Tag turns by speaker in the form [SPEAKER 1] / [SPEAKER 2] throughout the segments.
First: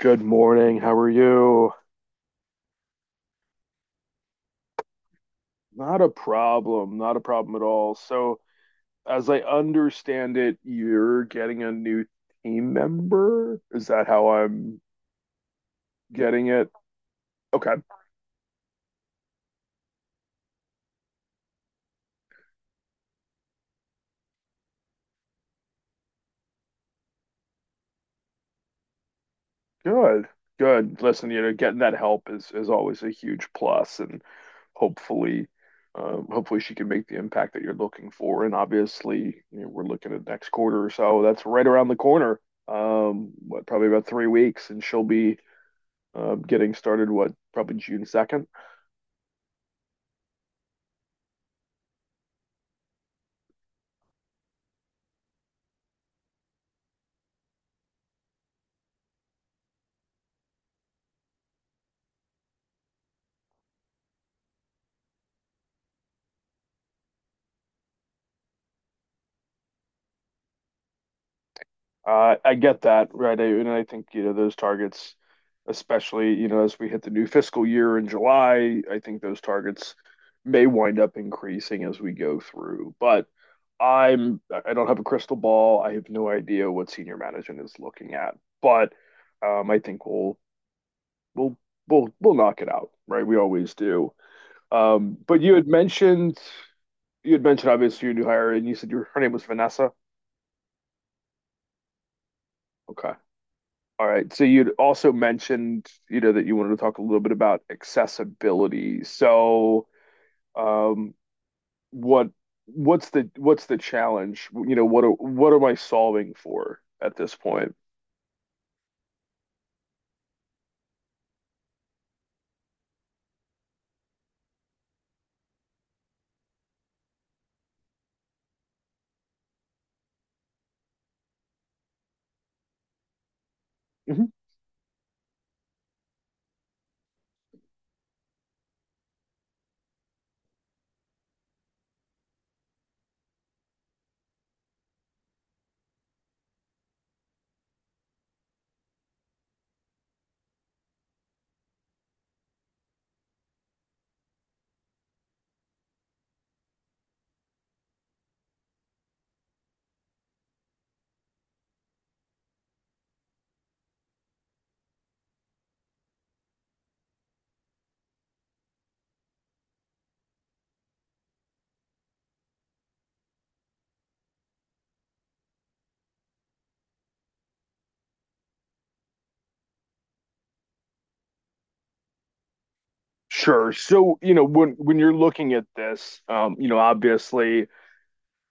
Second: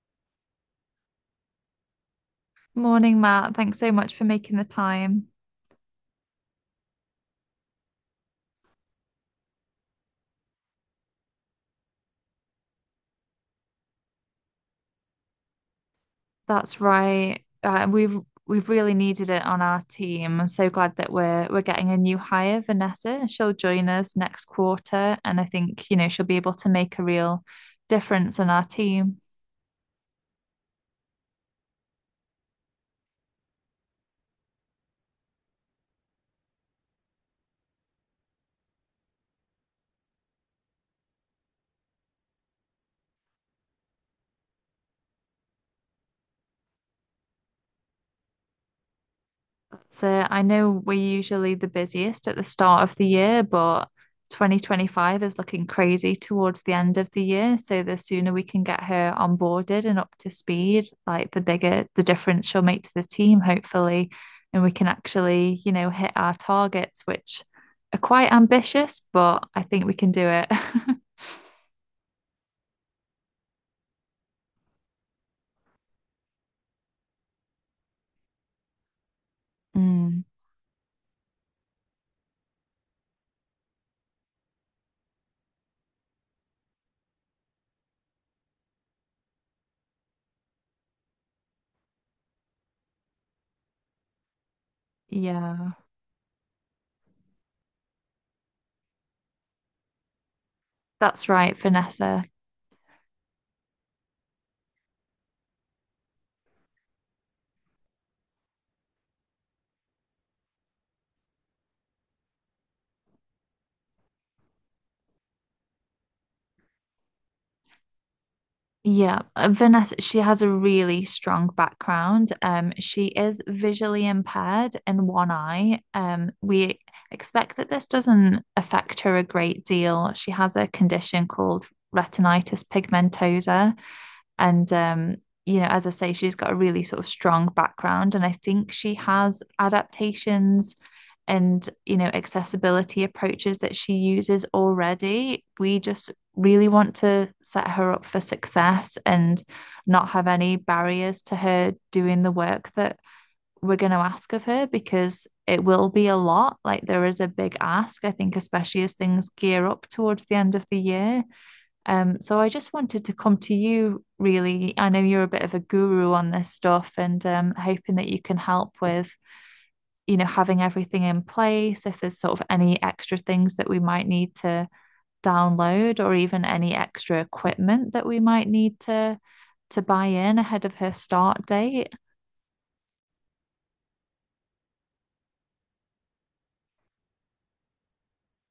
[SPEAKER 1] Good morning. How are you?
[SPEAKER 2] Morning, Matt. Thanks so much for making the time.
[SPEAKER 1] Not a problem. Not a problem at all. So, as I understand it, you're getting a new team member. Is that how I'm getting it?
[SPEAKER 2] That's right.
[SPEAKER 1] Okay.
[SPEAKER 2] We've really needed it on our team. I'm so glad that we're getting a new hire, Vanessa. She'll join us next quarter, and I think, she'll be able to make a real difference on our team.
[SPEAKER 1] Good. Good. Listen, getting that help is always a huge plus, and hopefully, hopefully she can make the impact that you're looking for. And obviously, we're looking at next quarter or so. That's right around the corner. What, probably about 3 weeks, and she'll be getting started, what, probably June 2nd.
[SPEAKER 2] So I know we're usually the busiest at the start of the year, but 2025 is looking crazy towards the end of the year. So the sooner we can get her onboarded and up to speed, like the bigger the difference she'll make to the team, hopefully. And we can actually, you know, hit our targets, which are quite ambitious, but I think we can do it.
[SPEAKER 1] I get that, right? And I think, those targets, especially, as we hit the new fiscal year in July, I think those targets
[SPEAKER 2] Mm,
[SPEAKER 1] may wind up increasing as we go through. But I don't have a crystal ball. I have no idea what senior management is looking at, but I think we'll, we'll knock it out, right? We always do. But
[SPEAKER 2] yeah,
[SPEAKER 1] you had mentioned obviously your new hire and you said her name was Vanessa.
[SPEAKER 2] that's right, Vanessa.
[SPEAKER 1] Okay. All right. So you'd also mentioned, that you wanted to talk a little bit about accessibility. So, um, what what's the challenge? You know, what am I solving for at this point?
[SPEAKER 2] Yeah, Vanessa, she has a really strong background. She is visually impaired in one eye. We expect that this doesn't affect her a great deal. She has a condition called retinitis pigmentosa.
[SPEAKER 1] Mhm.
[SPEAKER 2] And you know, as I say, she's got a really sort of strong background, and I think she has adaptations and you know accessibility approaches that she uses already. We just really want to set her up for success and not have any barriers to her doing the work that we're going to ask of her because it will be a lot. Like there is a big ask, I think, especially as things gear up towards the end of the year. So I just wanted to come to you, really. I know you're a bit of a guru on this stuff and hoping that you can help with, you know, having everything in place, if there's sort of any extra things that we might need to download or even any extra equipment that we might need to buy in ahead of her start date.
[SPEAKER 1] Sure. So, you know, when you're looking at this, you know, obviously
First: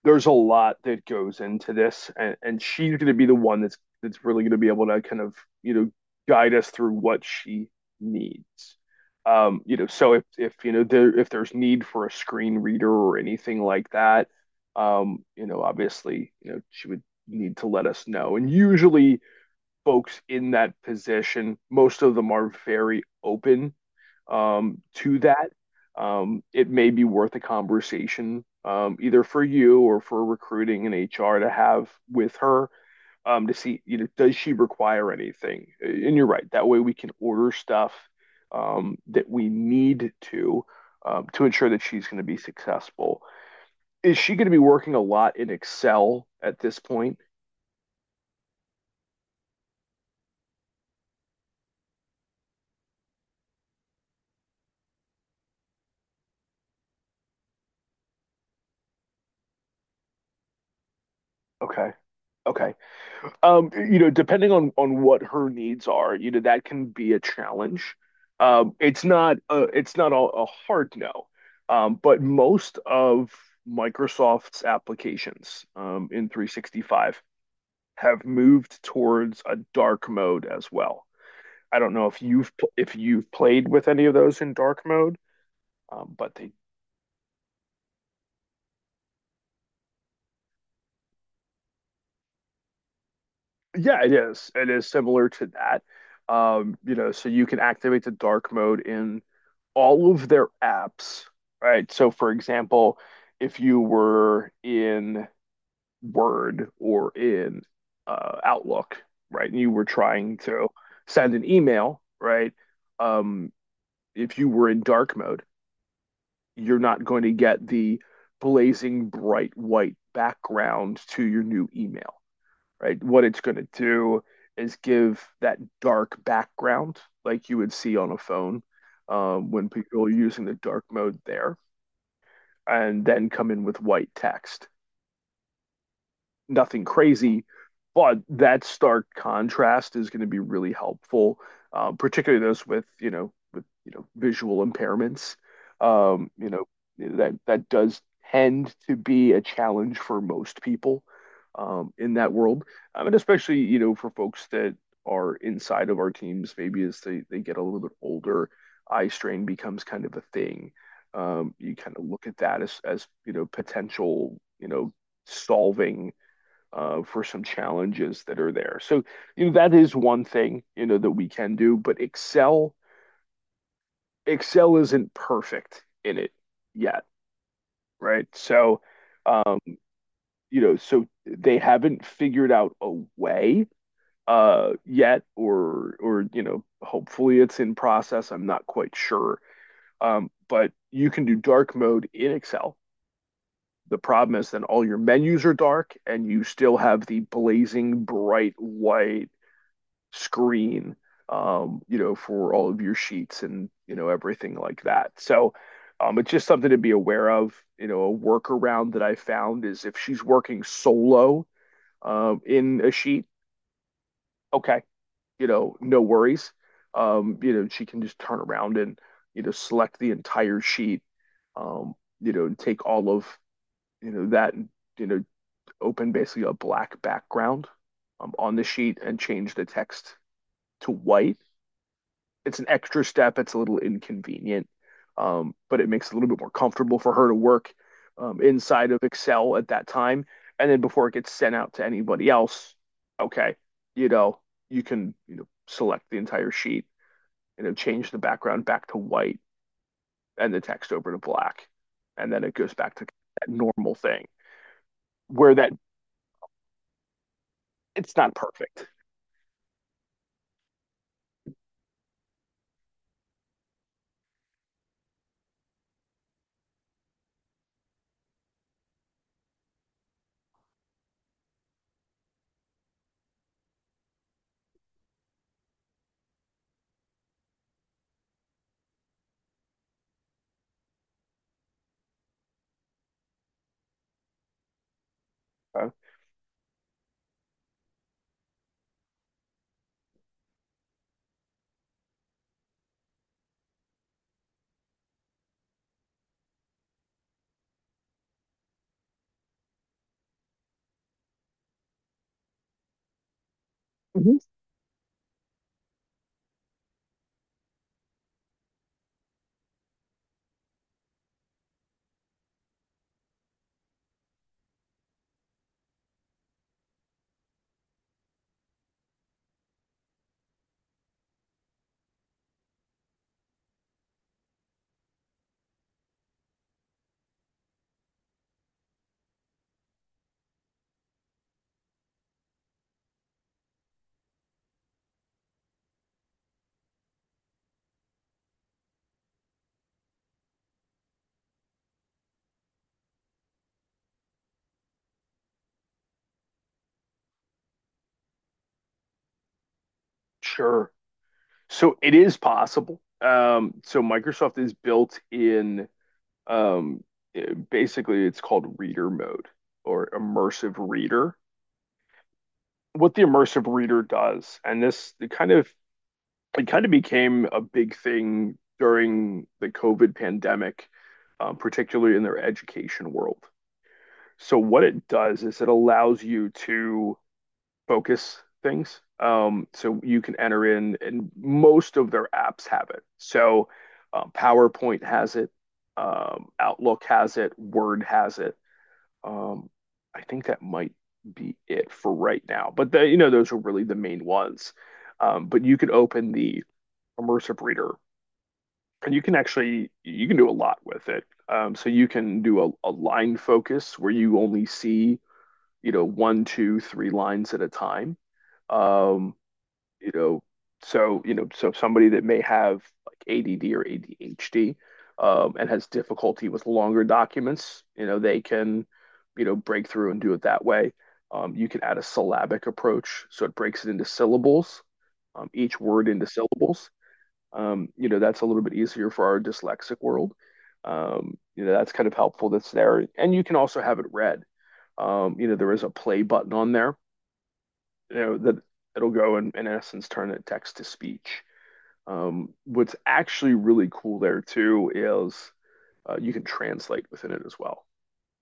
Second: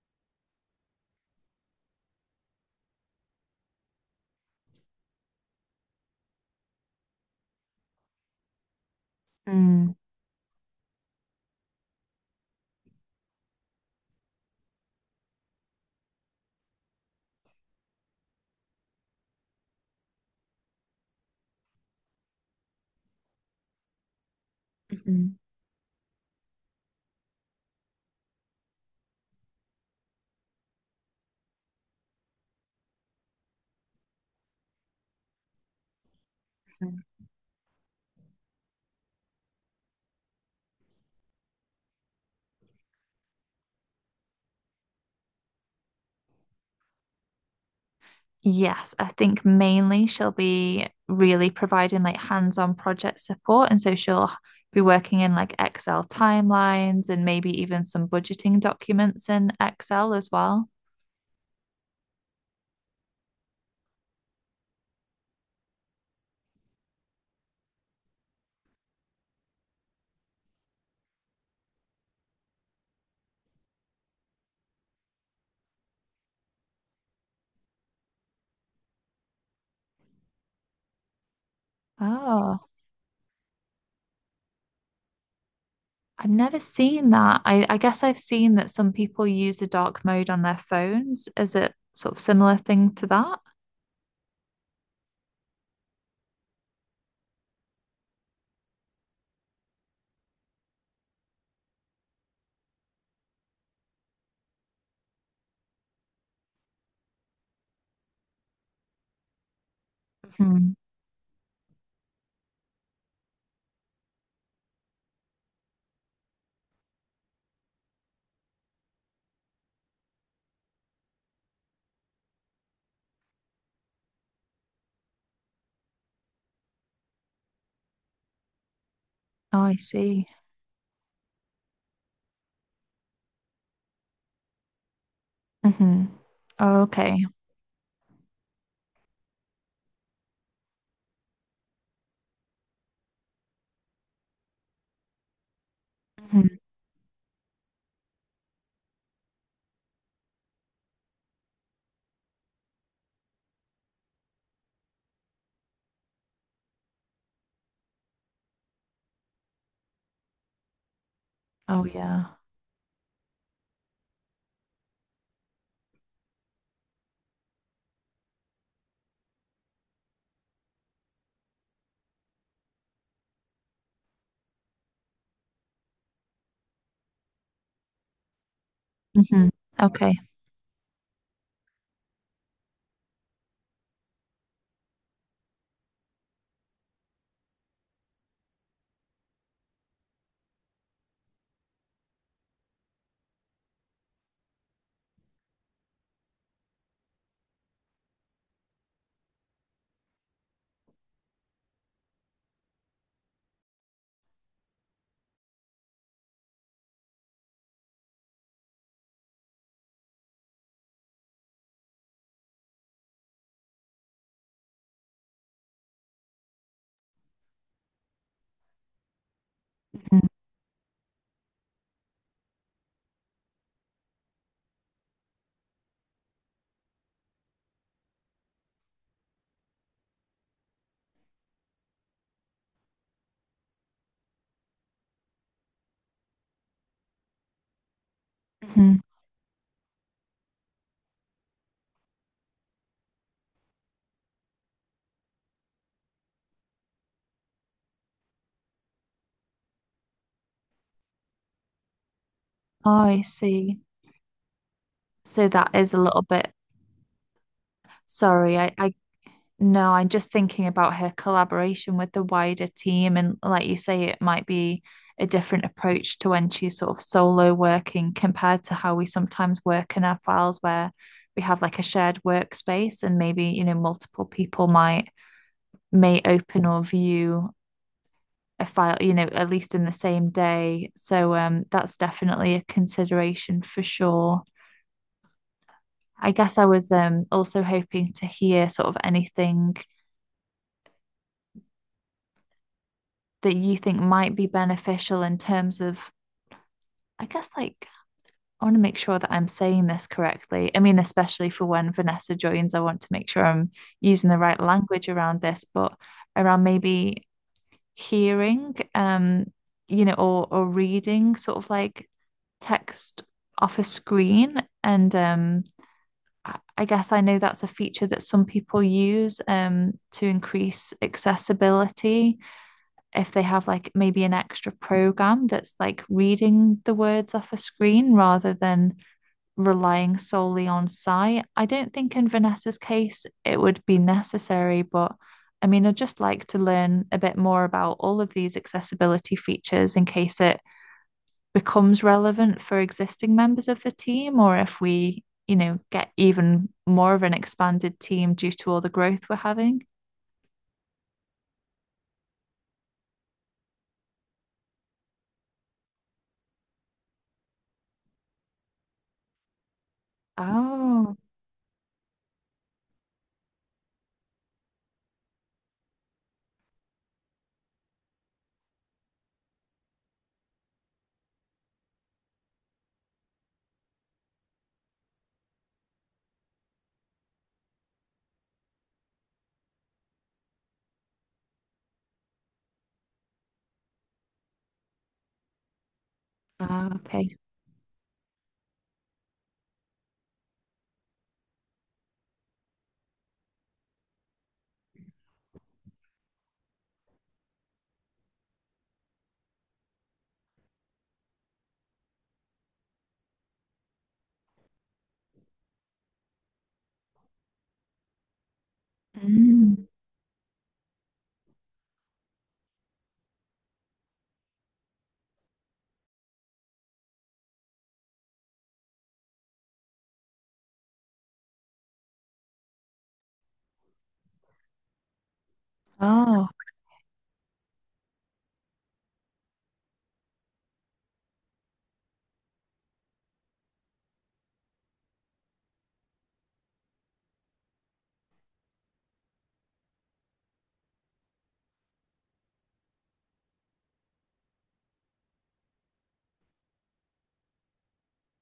[SPEAKER 1] there's a lot that goes into this, and she's going to be the one that's really going to be able to kind of you know guide us through what she needs. You know,
[SPEAKER 2] Mm,
[SPEAKER 1] so if you know there if there's need for a screen reader or anything like that, you know, obviously, you know, she would need to let us know. And usually, folks in that position, most of them are very open to
[SPEAKER 2] mhm.
[SPEAKER 1] that, it may be worth a conversation either for you or for recruiting and HR to have with her to see, you know, does she require anything? And you're right. That way we can order stuff that we need to ensure that she's going to be successful. Is she going to be working a lot in Excel at this point?
[SPEAKER 2] Yes, I think mainly she'll be really providing like hands-on project support. And so she'll be working in like Excel timelines and maybe even some budgeting documents in Excel as well.
[SPEAKER 1] Okay. Okay. You know, depending on what her needs are, you know, that can be a challenge. It's not a hard no. But most of Microsoft's applications in 365 have moved towards a dark mode as well. I don't know if you've
[SPEAKER 2] Oh,
[SPEAKER 1] played with any of those in dark mode, um,
[SPEAKER 2] I've
[SPEAKER 1] but they
[SPEAKER 2] never seen that. I guess I've seen that some people use a dark mode on their phones. Is it sort of similar thing to that?
[SPEAKER 1] Yeah, it is. It is similar to that. You know, so you can activate the dark mode in all of their apps, right? So, for example, if you were in Word or in Outlook, right, and you were trying to
[SPEAKER 2] Hmm.
[SPEAKER 1] send an email, right? Um, if you were in dark mode, you're not going to get the blazing bright white background to your new email, right? What it's going to do is give that dark background like you would see on a phone
[SPEAKER 2] Oh,
[SPEAKER 1] when
[SPEAKER 2] I
[SPEAKER 1] people are
[SPEAKER 2] see.
[SPEAKER 1] using the dark mode there. And then come in with white text,
[SPEAKER 2] Hmm. Oh,
[SPEAKER 1] nothing
[SPEAKER 2] okay.
[SPEAKER 1] crazy, but that stark contrast is going to be really helpful, particularly those with, you know, visual impairments. You
[SPEAKER 2] Hmm.
[SPEAKER 1] know, that does tend to be a challenge for most people in that world. And especially, you know, for folks that are inside of our teams, maybe as they get a little bit older, eye strain becomes kind of a thing. You
[SPEAKER 2] Oh,
[SPEAKER 1] kind of look
[SPEAKER 2] yeah.
[SPEAKER 1] at that as you know, potential, you know, solving for some challenges that are there. So, you know, that is one thing, you know, that we can do, but Excel isn't perfect in it yet, right? So,
[SPEAKER 2] Hmm.
[SPEAKER 1] um,
[SPEAKER 2] Okay.
[SPEAKER 1] you know, so they haven't figured out a way yet or you know hopefully it's in process. I'm not quite sure, but you can do dark mode in Excel. The problem is then all your menus are dark and you still have the blazing bright white screen, you know, for all of your sheets and, you know, everything like that. So it's just something to be aware of. You know, a workaround that I found is if she's working solo in a sheet, okay, you know, no worries. You know, she can just turn around and, you know, select the
[SPEAKER 2] Hmm.
[SPEAKER 1] entire sheet, um, you know, and take all of, you know, that and, you know, open basically a black background on the sheet and change the text to white. It's an extra step. It's a little inconvenient, but it makes it a little bit more comfortable for her to work inside
[SPEAKER 2] Hmm.
[SPEAKER 1] of Excel at that time. And then before it gets sent out to anybody else, okay, you know, you can you know select the entire sheet, you know, change the background back to white and the text over to black, and then it goes
[SPEAKER 2] Oh,
[SPEAKER 1] back to
[SPEAKER 2] I
[SPEAKER 1] that
[SPEAKER 2] see.
[SPEAKER 1] normal thing
[SPEAKER 2] So
[SPEAKER 1] where that
[SPEAKER 2] that is a little bit
[SPEAKER 1] It's not
[SPEAKER 2] sorry.
[SPEAKER 1] perfect.
[SPEAKER 2] I No, I'm just thinking about her collaboration with the wider team. And like you say, it might be a different approach to when she's sort of solo working compared to how we sometimes work in our files where we have like a shared workspace and maybe, you know, multiple people might may open or view a file, you know, at least in the same day. So that's definitely a consideration for sure.
[SPEAKER 1] Uh,
[SPEAKER 2] I guess I was also hoping to hear sort of anything that you think might be beneficial in terms of, I guess, like, I want to make sure that I'm saying this correctly. I mean, especially for when Vanessa joins, I want to make sure I'm using
[SPEAKER 1] Mhm.
[SPEAKER 2] the right language around this, but around maybe hearing, you know, or reading sort of like text off a screen and I- guess I know that's a feature that some people use to increase accessibility. If they have like maybe an extra program that's like reading the words off a screen rather than relying solely on sight. I don't think in Vanessa's case it would be necessary, but I mean, I'd just like to learn a bit more about all of these accessibility features in case it becomes relevant for existing members of the team or if we, you know, get even more of an expanded team due to all the growth we're having.
[SPEAKER 1] Sure. So it is possible. So Microsoft is built in. Um, Basically, it's called reader mode or immersive
[SPEAKER 2] Oh,
[SPEAKER 1] reader. What the immersive reader does, and this it kind of became a big thing during the COVID pandemic, particularly in their education world. So what it does is it allows you to focus things. So you can enter in, and most of their apps have it. So PowerPoint has it,
[SPEAKER 2] ah,
[SPEAKER 1] Outlook
[SPEAKER 2] okay.
[SPEAKER 1] has it, Word has it. Um, I think that might be it for right now. But the, you know, those are really the main ones. But you could open the immersive reader and you can do a lot with it. So you can do a line focus where you only see, you know, one, two, three lines at a time. Um,
[SPEAKER 2] Mm.
[SPEAKER 1] you know, so, you know, so somebody that may have like ADD or ADHD and has difficulty with longer documents, you know, they can, you know, break through and do it that way. You can add a syllabic approach, so it breaks it into syllables, each word into
[SPEAKER 2] Oh,
[SPEAKER 1] syllables. You know, that's a little bit easier for our dyslexic world. You know, that's kind of helpful that's there. And you can also have it read. You know, there is a play button on there you know that it'll go and in essence turn it text to speech. What's actually really cool there too is you can translate within it as well.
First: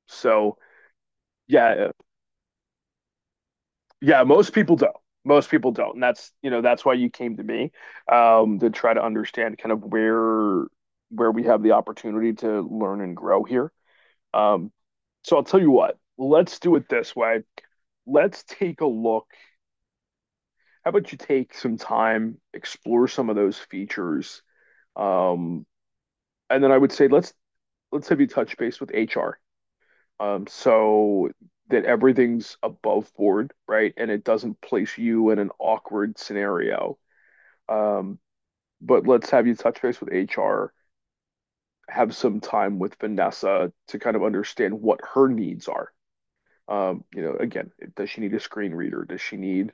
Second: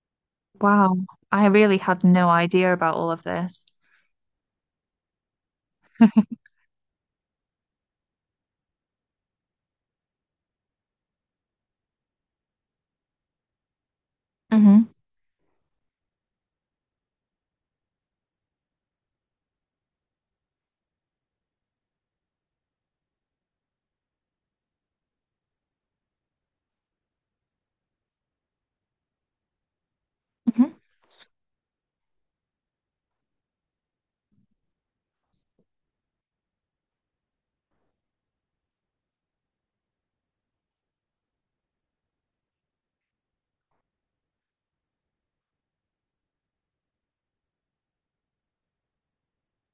[SPEAKER 1] So
[SPEAKER 2] wow. I really
[SPEAKER 1] yeah,
[SPEAKER 2] had no idea about all of this.
[SPEAKER 1] yeah, most people don't. Most people don't, and that's you know that's why you came to me to try to understand kind of where we have the opportunity to learn and grow here. Um,
[SPEAKER 2] Hmm.
[SPEAKER 1] so I'll tell you what, let's do it this way. Let's take a look. How about you take some time, explore some of those features. Um, and then I would say let's have you touch base with HR,
[SPEAKER 2] Hmm.
[SPEAKER 1] so that everything's above board, right? And it doesn't place you in an awkward scenario. Um, but let's have you touch base with HR, have some time with Vanessa to kind of understand what her needs are. You know, again, does she need a screen reader? Does she need,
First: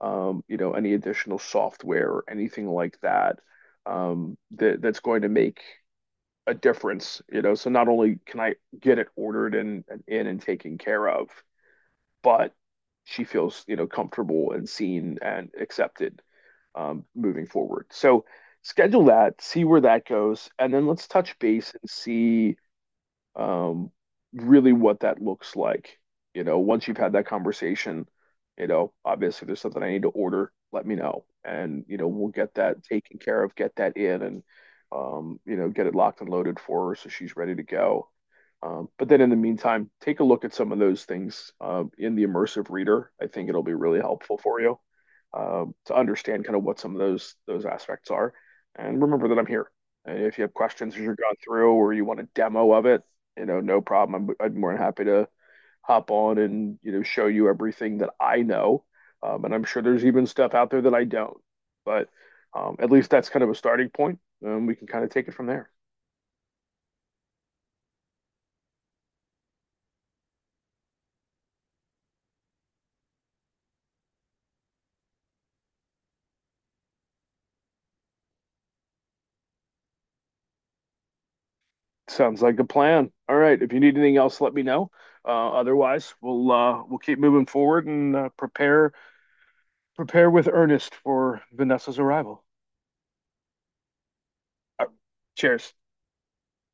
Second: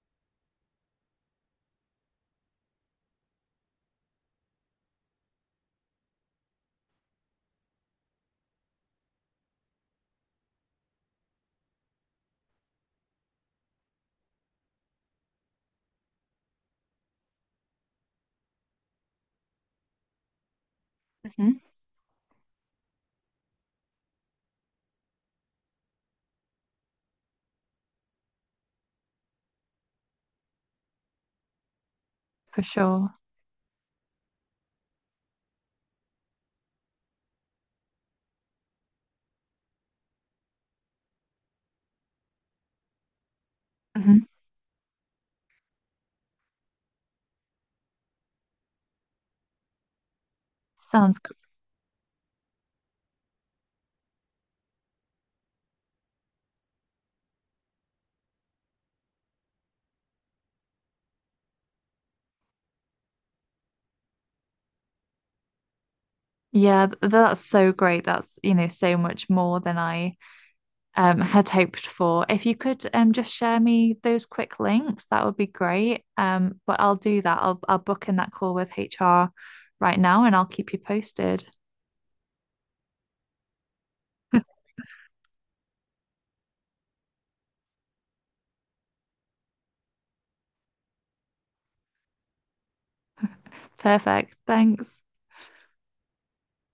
[SPEAKER 1] you know, any additional software or anything like that, that that's going to make a difference, you know. So not only can I get it ordered and in and taken care of, but she feels, you know, comfortable and seen and accepted moving forward. So schedule that, see where that goes, and then let's touch
[SPEAKER 2] Hmm.
[SPEAKER 1] base and see um, really what that looks like. You know, once you've had that conversation, you know, obviously there's something I need to order, let me know. And, you know, we'll get
[SPEAKER 2] For
[SPEAKER 1] that
[SPEAKER 2] sure.
[SPEAKER 1] taken care of, get that in and, you know, get it locked and loaded for her so she's ready to go. But then in the meantime, take a look at some of those things in the immersive reader. I think it'll be really
[SPEAKER 2] Hmm.
[SPEAKER 1] helpful for you to understand kind of what some of those aspects are. And remember that I'm here. And if you have questions as you're
[SPEAKER 2] Sounds, gr-
[SPEAKER 1] going through or you want a demo of it, you know, no problem. I'm more than happy to hop on and, you know, show you everything that I know. And I'm sure there's even stuff out there that I don't. But at least that's kind of a starting point. And we can kind of take it from there.
[SPEAKER 2] yeah, that's so great. That's, you know, so much more than I had hoped for. If you could just share me those quick links, that would be great. But I'll do that. I'll book in that call with HR right now and I'll keep you posted.
[SPEAKER 1] Sounds like a plan. All right. If you need anything else, let me know. Otherwise, we'll keep moving forward and prepare with earnest for Vanessa's arrival.
[SPEAKER 2] Perfect.
[SPEAKER 1] All right.
[SPEAKER 2] Thanks.
[SPEAKER 1] Cheers.